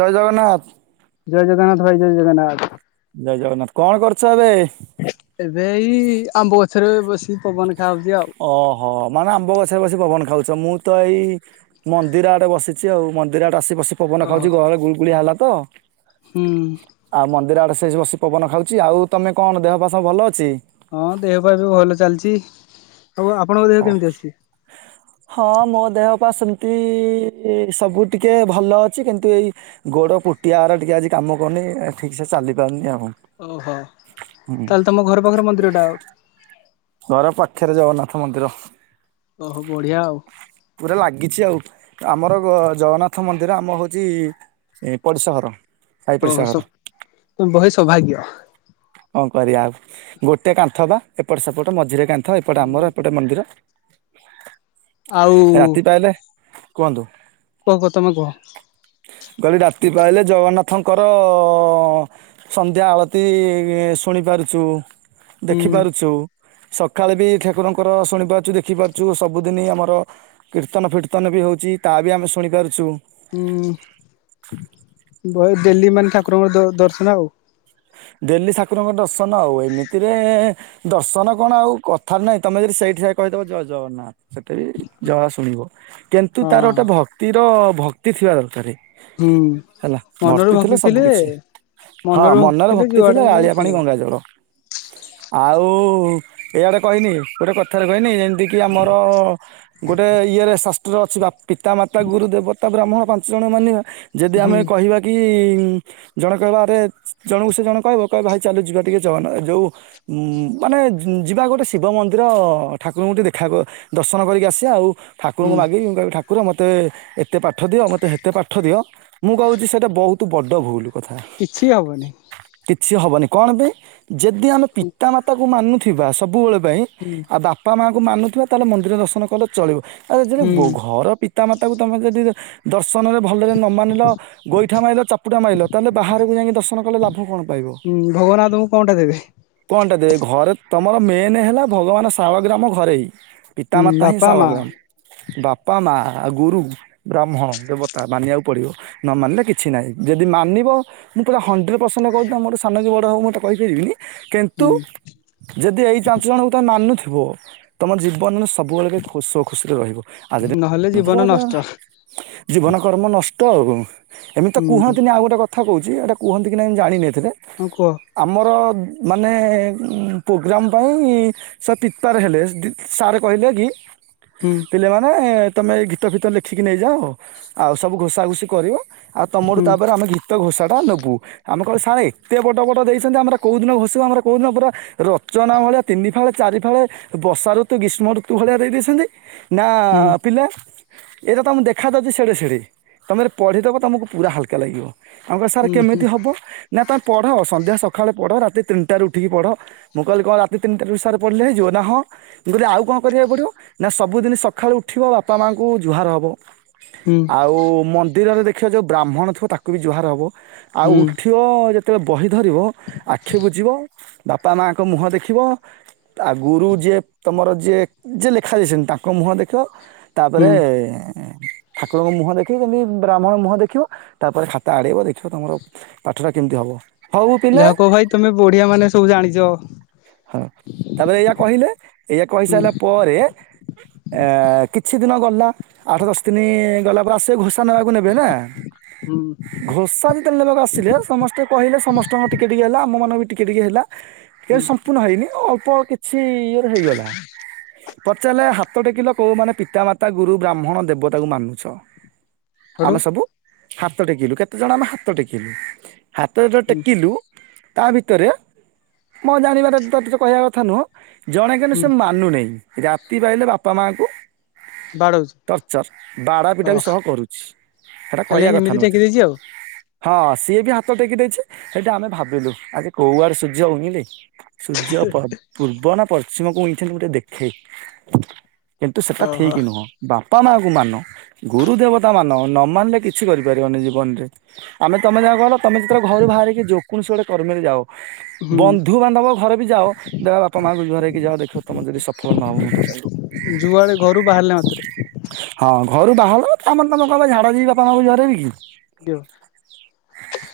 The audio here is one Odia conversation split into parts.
ଜୟ ଜଗନ୍ନାଥ। ଜୟ ଜଗନ୍ନାଥ ଭାଇ ଜୟ ଜଗନ୍ନାଥ। ଜୟ ଜଗନ୍ନାଥ କଣ କରୁଛ ଏବେ। ଏବେ ଏଇ ଆମ୍ବ ଗଛରେ ବସିିକି ପବନ ଖା ଓହୋ ମାନେ ଆମ୍ବ ଗଛରେ ବସି ପବନ ଖା ହଉଛ ମୁଁ ତ ଏଇ ମନ୍ଦିର ଆଡେ ବସିଛି ଆଉ ମନ୍ଦିର ଆଡେ ଆସି ପଶି ପବନ ଓହୋ ଖାଉଛି ଗହଳି ଗୁଳଗୁଳିଆ ହେଲା ତ ହୁଁ ଆଉ ମନ୍ଦିର ଆଡେ ସେ ବସି ପବନ ଖାଉଛି ଆଉ ତମେ କଣ ଦେହପା ସବୁ ଭଲ ଅଛି? ହଁ ଦେହ ପା ସବୁ ଭଲ ଚାଲିଛି। ଆଉ ଆପଣଙ୍କ ଦେହ ଓ କେମିତି ଅଛି? ହଁ ମୋ ଦେହ ପା ସେମିତି ଏ ସବୁ ଟିକେ ଭଲ ଅଛି କିନ୍ତୁ ଏଇ ଗୋଡ ପୁଟିଆରା ଟିକେ ଆଜି କାମ କରୁନି ଠିକ ସେ ଚା ଚାଲି ପାରୁନି ଆଉ। ଓହୋ ହୁଁ ତାହେଲେ ତମ ଘର ପାଖରେ ମନ୍ଦିର ଟା ଆ। ଘର ପାଖରେ ଜଗନ୍ନାଥ ମନ୍ଦିର। ଓହୋ ବଢିଆ ଆଉ ପୁରା ଲାଗିଛି ଆଉ। ଆମର ଅ ଜଗନ୍ନାଥ ମନ୍ଦିର ଆମ ହଉଛି ଇ ପଡ଼ିଶା ଘର। ସାଇ ଓହୋ ପଡିଶା ଘର ସ ବହେ ସୌଭାଗ୍ୟ। କଣ କରିବା ଆଉ ଗୋଟେ କାନ୍ଥ ବା ଏପଟେ ସେପଟ ମଝିରେ କାନ୍ଥ ଏପଟେ ଆମର ଏପଟେ ମନ୍ଦିର। ଆଉ ରାତି ପାଇଲେ କୁହନ୍ତୁ। କୁହ କ ତମେ କୁହ। କହିଲି ରାତି ପାଇଲେ ଜଗନ୍ନାଥଙ୍କର ସନ୍ଧ୍ୟା ଆଳତି ଶୁଣିପାରୁଛୁ। ହୁଁ। ଦେଖିପାରୁଛୁ। ସକାଳେ ବି ଠାକୁରଙ୍କର ଶୁଣି ପାରୁଛୁ ଦେଖି ପାରୁଛୁ ସବୁଦିନ ଆମର କୀର୍ତ୍ତନ ଫୀର୍ତ୍ତନ। ବି ହଉଛି ତାହା ବି ଆମେ ଶୁଣିପାରୁଛୁ। ହୁଁ ବ ଡେଲି ମାନେ ଠାକୁରଙ୍କର ଦ ଦର୍ଶନ ଆଉ। ଡେଲି ଠାକୁରଙ୍କ ଦର୍ଶନ ଆଉ ଏମିତିରେ ଦର୍ଶନ କଣ ଆଉ କଥା ନାହିଁ ତମେ ଯଦି ସେଇଠି କହିଦବ ଜୟ ଜଗନ୍ନାଥ। ସେଟେ ବି ଯାହା ଶୁଣିବ କିନ୍ତୁ ତାର ହଁ ଗୋଟେ ଭକ୍ତିର ଭକ୍ତି ଥିବା ଦରକାର। ହୁଁ। ହେଲା ମନରୁ ଭର୍ତ୍ତି ଭକ୍ତି ଥିଲେ ସବୁ କିଛି, ହଁ ମନରୁ ମନରେ ଭ ଭକ୍ତି ଯୁଆଡେ ଥିଲେ ଗଲେ ଅଳିିଆ ପାଣି ଚଳିବ ଗଙ୍ଗାଜଳ। ଆଉ-ଉ-ଉ ଏଇଆଡେ କହିନି ଗୋଟେ କଥାରେ କହିନି ଯେମ୍ ଯେମିତି କିି ଆମର ଗୋଟେ ଇଏରେ ଶାସ୍ତ୍ର ଅଛି ବା ପିତା ମାତା ଗୁରୁ ଦେବତା ବ୍ରାହ୍ମଣ। ପାଞ୍ଚ ଜଣ ମାନିବା ଯଦି ହୁଁ ଆମେ କହିବା କିଇ-ଇ-ଇ ଜଣ କହ ଆରେ ଜଣକୁ ସେ ଜଣ କହିବ କହିବ ଭାଇ ଚାଲିଲୁ ଯିବା ଟିକେ ଜଗନ୍ନା ଯୋଉ-ଉ-ଉ ମାନେ ଯିବା ଗୋଟେ ଶିବ ମନ୍ଦିରଅ-ଅ-ଅ-ଅ ଠା ଠାକୁରଙ୍କୁ ଟିକେ ଦେଖା କ ଦର୍ଶନ କରିକି ଆସିବା ଆଉ। ହୁଁ ଠାକୁରଙ୍କୁ ମାଗିକି ମୁଁ କହିବି ଠାକୁର ମୋତେ ଏତେ ପାଠ ଦିଅ ମୋତେ ହେତେ ପାଠ ଦିଅ। ମୁଁ କହୁଛି ସେଟା ବହୁତ ବଡ ଭୁଲ୍। କିଛି ହବନି। କିଛି ହବନି କଣ ପାଇଁ ଯଦି ଆମେ ପିତା ମାତାଙ୍କୁ ମାନୁଥିବା ସବୁବେଳେ ପାଇଁ ହୁଁ ଆଉ ବାପା ମାଙ୍କୁ ମାନୁଥିବା ତାହେଲେ ମନ୍ଦିର ଦର୍ଶନ କଲେ ଚଳିବ ଆଉ ଯଦି ହୁଁ ଘର ପିତାମାତାକୁ ତମେ ଯଦି ଦର୍ଶ୍ ଦର୍ଶନରେ ଭଲରେ ନ ମାନିଲ ଗୋଇଠା ମାଇଲ ଚାପୁଡା ମାଇଲ ତାହେଲେ ବାହାରକୁ ଯାଇକି ଦର୍ଶନ କଲେ ଲାଭ କଣ। ପାଇବ ହୁଁ ଭଗବାନ ଆଉ ତମକୁ କଣଟା ଦେବେ। କଣଟା ଘରେ ତମର ମେନ୍ ହେଲା ଭଗବାନ ଶାଳଗ୍ରାମ ଘରେ ଇ ହୁଁ ପିତାମାତା ହିଁ ବାପା ମା ଶାଳଗ୍ରାମ ବାପା ମାଆ ଆଉ ଗୁରୁ ବ୍ରାହ୍ମଣ ଦେବତା ମାନିବାକୁ ପଡ଼ିବ ନ ମାନିଲେ କିଛି ନାହିଁ ଯଦି ମାନିବ ମୁଁ ପରା ହଣ୍ଡ୍ରେଡ଼୍ ପରସେଣ୍ଟ୍ କହୁଛି ତମେ ମୋଠୁ ସାନ କି ବଡ ହଉ ମୁଁ ତ କହିପାରିବିନି କିନ୍ତୁ ହୁଁ ଯଦି ଏଇ ଚାଞ୍ଚ ଜଣଙ୍କୁ ତମେ ମାନୁଥି ବ ତମର ଜୀବନରେ ସ ସବୁବେଳେ ପାଇଁ ଖୋସ ଖୁସିରେ ରହିବ ଆଉ ଯଦି ନହେଲେ ଜୀବନ ନଷ୍ଟ ହୁଁ [inaudible] ଜୀବନ କର୍ମ ନଷ୍ଟ ଆଉ କଣ ଏମିତି ତ କୁହନ୍ତିନି ଆଉ ଗୋଟେ କଥା କହୁଛି ଏଇଟା କୁହନ୍ତି କି ନାଇଁ ମୁଁ ଜାଣିନି ଏ ଏଥିରେ ହଁ କୁହ ଆମର ମାନେ ପ୍ରୋଗ୍ରାମ୍ ପାଇଁ ସେ ପିତାର୍ ହେଲେ, ସାର୍ କହିଲେ କି ହୁଁ ପିଲାମାନେ ତମେ ଗୀତଫିତ ଲେଖିକି ନେଇଯାଅ ଆଉ ସବୁ ଘୋଷାଘୋଷି କରିବ ଆଉ ତମଠୁ ହୁଁ ତାପରେ ଆମେ ଗୀତ ଘୋଷାଟା ନେବୁ ଆମେ କହିବୁ ସାରେ ଏତେ ବଡ ବଡ ଦେଇଛନ୍ତି ଆମର କୋଉ ଦିନ ଘୋଷିବୁ ଆମର କୋଉଦିନ ପୁରା ରଚନା ଭଳିଆ ତିନି ଫାଳେ ଚାରି ଫାଳେ ବର୍ଷା ଋତୁ ଗ୍ରୀଷ୍ମ ଋତୁ ଭଳିଆ ଦେଇ ଦେଇଛନ୍ତି ହୁଁ ନା-ଆ-ଆ ପିଲା ଏଇଟା ତମକୁ ଦେଖା ଦଉଛି ସେଡେ ସେଡେ ତମେ [inaudible] ପଢିଦବ ତମକୁ ପୁରା ହାଲକା ଲାଗିବ। ଆମେ କହି [inaudible] ସାର୍ ହୁଁ ହୁଁ କେମିତି ହବ ନା ତମେ ପଢ ସନ୍ଧ୍ୟା ସଖାଳେ ରାତି ତିନଟାରୁ ଉଠିକି ପଢ, ମୁଁ କହିଲି କଣ ରାତି ତିନଟାରୁ ସାର ପଢିଲେ ହେଇଯିବ? ନା ହଁ, ମୁଁ କହିଲି ଆଉ କଣ କରିବାକୁ ପଡିବ, ନା ସବୁଦିନି ସକାଳୁ ଉଠିବ ବାପାମାଆଙ୍କୁ ଜୁହାର ହବ। ହୁଁ ଆଉ ମନ୍ଦିରରେ ଦେଖିବ ଯୋଉ ବ୍ରାହ୍ମଣ ଥିବ ତାକୁ ବି ଜୁହାର ହବ ଆଉ ହୁଁ ଉଠି [inaudible] ଯେତେବେଳେ ବହି ଧରିବ ଆଖି ବୁଜିବ ବାପାମାଙ୍କ ମୁହଁ ଦେଖିବ ତା ଗୁରୁ ଯିଏ ତମର ଯିଏ, ଯିଏ ଲେଖାଦେଇଛନ୍ତି ତାଙ୍କ ମୁହଁ ଦେଖିବ ହୁଁ ତାପରେଏ-ଏ-ଏ-ଏ ଠାକୁରଙ୍କ ମୁହଁ ଦେଖ୍ [inaudible] ବ୍ରାହ୍ମଣ ମୁହଁ ଦେଖିବ ତାପରେ ଖାତା ଆଡେଇବ ଦେଖିବ ତମର ପାଠଟା କେମିତି ହବ। ହଉ ପିଲେ ଯାହା କୁହ ଭାଇ ତମେ ବଢିଆ ମାନେ ସବୁ ଜାଣିଛ। ହଁ ତାପରେ ଏଇଆ କହିଲେ ଏଇଆ ହୁଁ କହିସାରିଲା ପରେ, ଆ କିଛି ଦିନ ଗଲା ଆଠ ଦଶ ଦିନ ଗଲା ପରେ ଆସେ ଘୋଷା ନେବାକୁ ନେବେ ନା ହୁଁ ଘୋଷା ଯେତେବେଳେ ନେବାକୁ ଆସିଲେ ସମସ୍ତେ କହିଲେ ସମସ୍ତଙ୍କର ଟିକେ ଟିକେ ହେଲା ଆମ ମାନଙ୍କର ବି ଟିକେ ଟିକେ ହେଲା। ହୁଁ। ଇଏ ଅଳ୍ପ କିଛି ଇଏରେ ହେଇଗଲା ପଚାରିଲେ ହା ହାତ ଟେକିଲ କୋଉ ମାନେ ପିତାମାତା ଗୁରୁ ବ୍ରାହ୍ମଣ ଦେବତାକୁ ମାନୁଛ? ହେଠୁ ଆମେ ସବୁ ହାତ ଟେକିଲୁ, କେତେ ଜଣ ଆମେ ହାତ ଟେକିଲୁ। ହାତ ଯୋଉ ହୁଁ ଟେକିଲୁ ତା ଭିତରେ ମୋ ଜାଣିବାରେ [inaudible] କହିବା କଥା ନୁହଁ ଜଣେ କିନ୍ତୁ ହୁଁ ସେ ମାନୁନେଇ ରାତି ପାହିଲେ ବାପା ମାଙ୍କୁ ବାଡ଼ଉ ଟର୍ଚର ବାଡ଼ାପିଟା ବି ସହ କରୁଛି। ସେଟା ଖାଲି କହିବା କଥା ଏମିତି ନୁହଁ ଟେକି ଏଥି ଦେଇଛି ଆଉ ହଁ ସିଏ ବି ହାତ ଟେକି ଦେଇଛି ସେଇଠୁ ଆମେ ଭାବିଲୁ ଆଜି କୋଉଆଡେ ସୂର୍ଯ୍ୟ ଉଇଲେ। ସୂର୍ଯ୍ୟ ପ ପୂର୍ବ ନା ପଶ୍ଚିମକୁ ଉଇଥିଲେ ମୁଁ ଟିକେ ଦେଖେ। କିନ୍ତୁ ସେଟା ଓହୋ ଠିକ ନୁହଁ ବାପା ମାଆଙ୍କୁ ମାନ ଗୁରୁ ଦେବତା ମାନ ନ ମାନିଲେ କିଛି କରିପାରିବନି ଜୀବନରେ। ଆମେ ତମେ ଯାହା ଗଲ ତମେ ଯେତେବେଳେ ଘରୁ ବାହାରିକି ଯୋ କୌଣସି ଗୋଟେ କର୍ମେରେ ଯାଅ ହୁଁ ବନ୍ଧୁ ବାନ୍ଧବ ଘରେ ବି ଯାଅ ଦେଖିବ ବାପା ମାଆଙ୍କୁଜୁହାର ହେଇକି ଯାଅ ଦେଖିବ ତମେ ଯଦି ସଫଳ ନ ହବ ମତେକହିବ। ଯୁଆଡେ ଘରୁ ବାହାରିଲେ ମା ହଁ ଘରୁ ବାହାରଲ ତା ମାନେ ତମ କ ବା ଝାଡା ଯିବି ବାପା ମାକୁ ଜୁହାର ହେବି କି।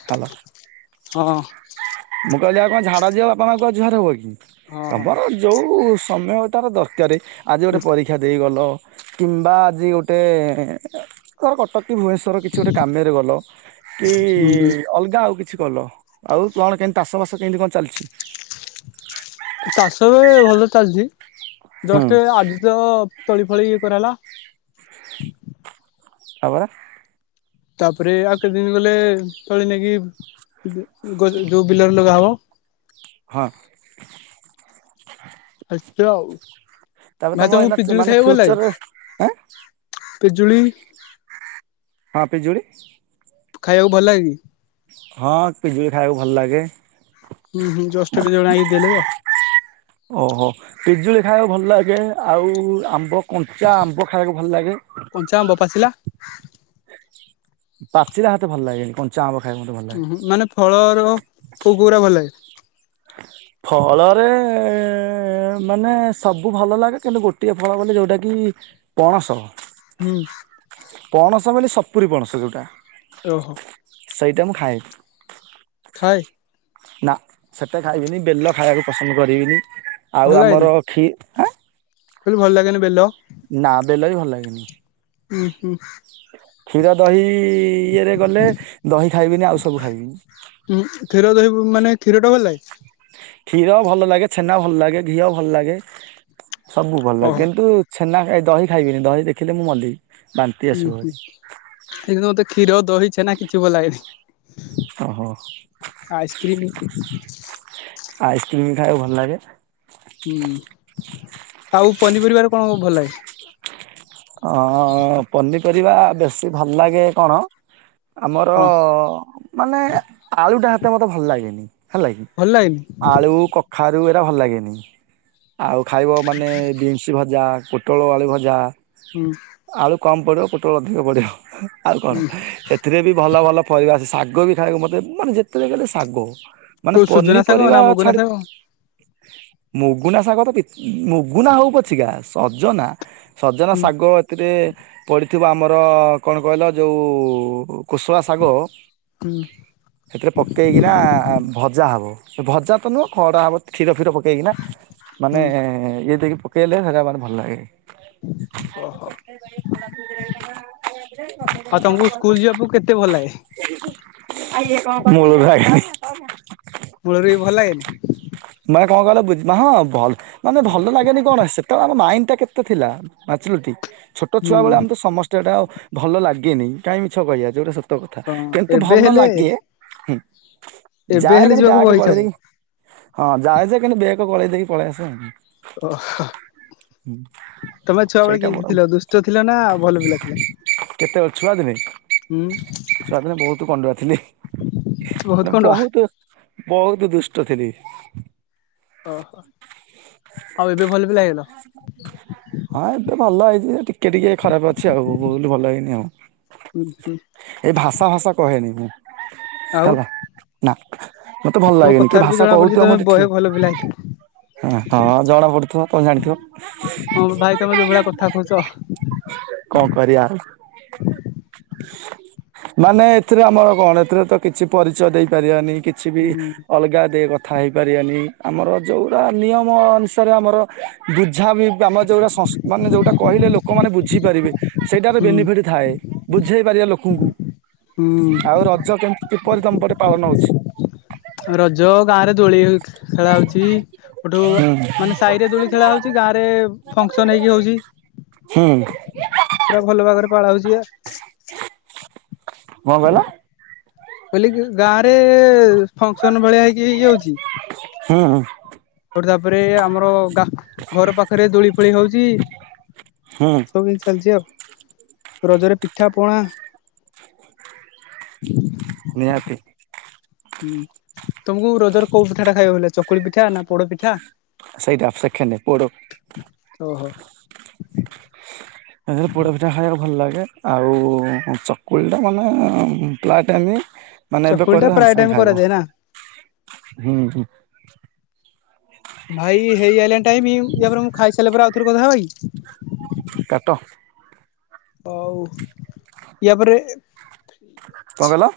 ହାଲୋ। ହଁ। କହିଲା କଣ ଝାଡ଼ା ଯିବ ବାପ ମା ଙ୍କୁ ଆଉ ଝୁଆର ହେବ କି ହଁ ତମର ଯେଉଁ-ଉ-ଉ ସମୟଟାର ଦରକାରରେ ଆଜି ଗୋଟେ ପରୀକ୍ଷା ଦେଇ ଗଲ କିମ୍ବା ଆଜି ଗୋଟେ-ଏ-ଏ-ଏ ତର କଟକ କି ଭୁବନେଶ୍ୱର କିଛି ଗୋଟେ କାମରେ ଗଲ କି ହୁଁ ଅଲଗା ଆଉ କିଛି କଲ, ଆଉ କଣ କେମତି ଚାଷ ବାସ କେମତି କଣ ଚାଲିଛି? ଚାଷ ବି-ଇ-ଇ ଭଲ ଚାଲିଛି, ହୁଁ ଜଷ୍ଟ ଏ ଆଜି ତ-ଅ-ଅ ତଳି ଫଳି ଇ କରାଲା। [unintelligible] ତାପରେ ଆ କିଛି ଦିନ ଗଲେ-ଏ-ଏ-ଏ ଚଳେ ନେଇକି [unintelligible] ଯୋଉ ବିଲରେ ଲଗା ହବ। ହଁ। ହେଇଚି ଆଉ। ତାପରେ ଭାଇ ତମ ତମକୁ ଏଇ ନାଚ୍ ପିଜୁଳି ମାନେ ଖାଇବାକୁ ଭଲ ଲାଗେ ଫ୍ୟୁଚରରେ ଏ ପିଜୁଳି ହଁ ପିଜୁଳି ଖାଇବାକୁ ଭଲ ଲାଗେ କି? ହଁ ପିଜୁଳି ଖାଇବାକୁ ଭଲ ଲାଗେ। ହୁଁ ହୁଁ ଜଷ୍ଟ ଏବେ ଜଣେ ଆଣିକି ଦେଲେ ତ ଓହୋ ପଜୁଳି ଖାଇବାକୁ ଭଲ ଲାଗେ ଆଉ-ଉ-ଉ-ଉ ଆମ୍ବ କଞ୍ଚା ଆମ୍ବ ଖାଇବାକୁ ଭଲ ଲାଗେ। କଞ୍ଚା ଆମ୍ବ ପାଚିଲା ପାଚିଲା ହାତେ ଭଲ ଲାଗେନି କଞ୍ଚା ଆମ୍ବ ଖାଇବାକୁ ମତେ ଭଲ ଲାଗେ। ଉ ହୁଁ ମାନେ ଫଳର କଉ କୁରା ଭଲ ଲାଗେ? ଫଳରେ-ଏ-ଏ-ଏ ମାନେ ସବୁ ଭଲ ଲାଗେ କିନ୍ତୁ ଗୋଟିଏ ଫଳ ବୋଲି ଯୋଉଟା କି ପଣସ। ହୁଁ। ପଣସ ବୋଲି ସପୁରି ପଣସ ଯେଉଁଟା ଓହୋ। ସେଇଟା ମୁଁ ଖାଏ। ଖାଏ। ନା ସେଟା ଖାଇବିନି ବେଲ ଖାଇବାକୁ ପସନ୍ଦ କରିବିନି। ଆଉ ଆମର କ୍ଷୀ କହିଲେ ଭଲ ଲାଗେନି ବେଲ? ନା ବେଲ ବି ଭଲ ଲାଗେନି। ହୁଁ ହୁଁ। କ୍ଷୀର ଦହି-ଇ-ଇ-ଇ ଇଏରେ ଗଲେ ଦହି ଖାଇବିନି ଆଉ ସବୁ ଖାଇବି। ଉଁ କ୍ଷୀର ଦହି ମାନେ କ୍ଷୀର ଟା ଭଲ ଲାଗେ? କ୍ଷୀର ଭଲ ଲାଗେ, ଛେନା ଭଲ ଲାଗେ, ଘିଅ ଭଲ ଲାଗେ ସବୁ ଭଲ ଲାଗେ ଓହୋ କିନ୍ତୁ ଛେନା ଖା ଦହି ଖାଇବିନି ଦହି ଦେଖିଲେ ମୁଁ ମଲି। ବାନ୍ତି ହୁଁ ଆସିବ ହୁଁ ଭାରି କିନ୍ତୁ ମତେ କ୍ଷୀର, ଦହି, ଛେନା କିଛି ଭଲ ଲାଗେନି। ଓ ହୋ। ଆଇସ୍କ୍ରିମ ଆଇସ୍କ୍ରିମ ଖାଇବାକୁ ଭଲ ଲାଗେ? ହୁଁ, ଆଉ ପନିପରିବାର କଣ-ଅ-ଅ ଭଲ ଲାଗେ? ଅ ପନିପରିବା ବେଶୀ ଭଲ ଲାଗେ କଣ ଆମର ହଁ ମାନେ ଆଳୁଟା ହତେ ମୋତେ ଭଲ ଲାଗେନି। ହେଲା କିି ଭଲ ଲାଗେନି ଆଳୁ କଖାରୁ ଏଇଟା ଭଲ ଲାଗେନି। ଆଉ ଖାଇବ ମାନେ ବିନ୍ସ ଭଜା ପୋଟଳ ଆଳୁ ଭଜା ହୁଁ। କମ୍ ପଡ଼ିବ ପୋଟଳ ଅଧିକ ପଡ଼ିବ ଆଉ କଣ ଏଥିରେ ବି ଭଲ ଭଲ ପରିବା ଶାଗ ଗୋବି ଖାଇବାକୁ ମତେ ମାନେ ଯେତେବେ ଗଲେ ଶାଗ ମାନେ କୋଉ ସୁଜନା ଶାଗ ପନିପରିବା ନା ମୁଗୁନା ଛାଡି ଶାଗ? ମୁଗୁନା ଶାଗ ତ ମୁଗୁନା ହଉ ପଛିିକା ସଜନା ଜ ହୁଁ ଶାଗ ଏଥିରେ ପ ଥଥିବା ଆମର କଣ କହିଲ ଯୋଉ କୁଶଳା ଶାଗ ହୁଁ ସେଥିରେ ପକେଇକିନା ଭଜା ହବ। ଭଜା ତ ନୁହଁ ଖରଡ଼ା ହବ କ୍ଷୀର ଫୀର ପକେଇକିନା ମାନେ ହୁଁ ଇଏ ଦେଇକି ପକେଇଲେ ସେଇଟା ଭାରି ଭଲ ଲାଗେ। ଆ ଖ ଓହୋ। ଖ [inaudible] ଆଉ ତମକୁ ସ୍କୁଲ ଯିବାକୁ କେତେ ଭଲ ଲାଗେ ଆଜ୍ଞା କଣ କରୁଥିଲ? ମୂଳରୁ ଲାଗିନି ମୂଳରୁ ବି ଭଲ ହେଇନି। ମାନେ କଣ କହିଲେ ବୁଝିବା ହଁ ଭଲ ମାନେ ଭଲ ଲାଗେନି କଣ ସେତେବେଳେ ଆମ ମାଇଣ୍ଡ ଟା କେତେ ଥିଲା। ମାଚୁରିଟି। ଛୋଟ ହୁଁ ଛୁଆବେଳେ ଆମେ ତ ସମସ୍ତେ ଏଟା ଆଉ ଭଲ ଲାଗେନି କାହିଁ ମିଛ କହିବା। ଯୋଉଟା ସତ କଥା ହଁ କିନ୍ତୁ ଏବେ ଭଲ ହେଲେ ଲାଗେ, ହୁଁ। ଏବେ ଯାଏ ହେଲେ ଖାଲି ଯିବାକୁ ବ୍ୟାଗ୍ ବହେ ଇଚ୍ଛା ଗଳେଇ ହୁଏ। ଦେଇକି ହଁ ଯାଏ ଯେ କିନ୍ତୁ ବ୍ୟାଗ୍ ଗଳେଇ ଦେଇକି ପଳେଇ ଆସେ। ଓ ତମେ ଛୋଟବେଳେ ସେଇଟା କେମିତି ମୋର ଥିଲ ଦୁଷ୍ଟ ଥିଲା ନା ଭଲ ପିଲା ଥିଲ? ଛୁଆ ଦିନେ ହୁଁ ଛୁଆ ଦିନେ ବହୁତ କଣ୍ଡୁଆ ଥିଲି। ମାନେ ବହୁତ ବହୁତ ଦୁଷ୍ଟ ଥିଲି। ଓହୋ ଆଉ ଏବେ ଭଲ। ପିଲା ହେଇଗଲ? ହଁ ଏବେ ଭଲ ହେଇ ଏ ଟିକେ ଟିକେ ଖରାପ ଅଛି ଆଉ ଫୁଲ୍ ଭଲ ହେଇନି ଆଉ। ହୁଁ ହୁଁ ଏ ଭାଷା ଭାଷା କହେନି ମୁଁ। ଆଉ ହେଲା। ନା। ମତେ ଭଲ ତମ ଲାଗେନି କିଏ କଥାରୁ ବି ଭାଷା ଜଣା ପଡୁଛି କହୁଥିବ ତମେ ମୋର ଏଠି। ବହେ ଭଲ ପିଲା ହେଇଥିବ। ହଁ ଜଣା ପଡୁଥିବ। କଣ ଜାଣିଥିବ। [inaudible] ହଁ ଭାଇ ତମେ ଯୋଉ ଭଳିଆ କଥା କହୁଛ କଣ କରିବା ଆଉ। ମାନେ ଏଥିରେ ଆମର କଣ ଏଥିରେ ତ କିଛି ପରିଚୟ ଦେଇପାରିବାନି। କିଛି ବି ହୁଁ ଅଲଗା ଦେଇ କଥା ହେଇପାରିବାନି ଆମର ଯୋଉଟା ନିୟମ ଅନୁସାରେ ଆମର ବୁଝା ବି ଆମର ଯୋଉଟା ମାନେ ଯୋଉଟା କହିଲେ ଲୋକମାନେ ବୁଝିପାରିବେ। ସେଇଟାର ହୁଁ ବେନିଫିଟ ଥାଏ। ବୁଝେଇ ପାରିବା ଲୋକଙ୍କୁ। ହୁଁ। ଆଉ ରଜ କେମିତି କିପରି ତମ ପଟେ ପାଳନ ହଉଛି? ରଜ ଗାଁ ରେ ଦୋଳି ଖେଳା ହଉଛି। ସେଠୁ ହୁଁ ମାନେ ସାହିରେ ଦୋଳି ଖେଳା ହଉଛି। ଗାଁ ରେ ଫଂକ୍ସନ୍ ହେଇକି ହଉଛି। ହୁଁ ୱାହ୍। ଭଲ ଭାବରେ ପାଳନ ହଉଛି ଆଉ। କଣ କହିଲ? କହିଲି କି ଗାଁ ରେ ଫଂକ୍ସନ ଭଳିଆ ହେଇକି ହେଇ ଯାଉଛି। ହୁଁ ହୁଁ। ସେଠୁ ତାପରେ ଆମର ଘର ପାଖରେ ଦୋଳି ଫୋଳି ହଉଛି। ହୁଁ ସବୁ ସେମିତି ଚାଲିଛି ଆଉ। ରଜରେ ପିଠା ପଣା ନିହାତି। ହୁଁ ତମକୁ ରଜରେ କୋଉ ପିଠା ଟା ଖାଇବାକୁ ଭଲଲାଗେ। ଚକୁଳି ପିଠା ନା ପୋଡ ପିଠା ସେଇଟା ସେକେଣ୍ଡ। ପୋଡ଼ ଓହୋ [inaudible] ଏ ହେ ପୋଡ଼ପିଠା ଖାଇଆକୁ ଭଲ ଲାଗେ ଆଉ ଉଁ ଚକୁଳିଟା ଭଲ ନାଗେ ଅ ଉଁ ପ୍ରାଏ ଟାଇମ୍ ମାନେ ଏବେ ଚକୁଳି ଟା କରିବ ପ୍ରାୟ ସାଙ୍ଗେ ଟାଇମ ସାଙ୍ଗେ କରାଯାଏ ନା ଖାଇବ। ହୁଁ ହୁଁ। ଭାଇ ହେଇ ଆଇଲାଣି ଟାଇମ ୟାପରେ ମୁଁ ଖାଇ ସାଇଲା ପରେ ଆଉ ଥରେ କଥା ହବା କି? କାଟ। ହଉ ୟା ପରେ ଏ କଣ କହିଲ?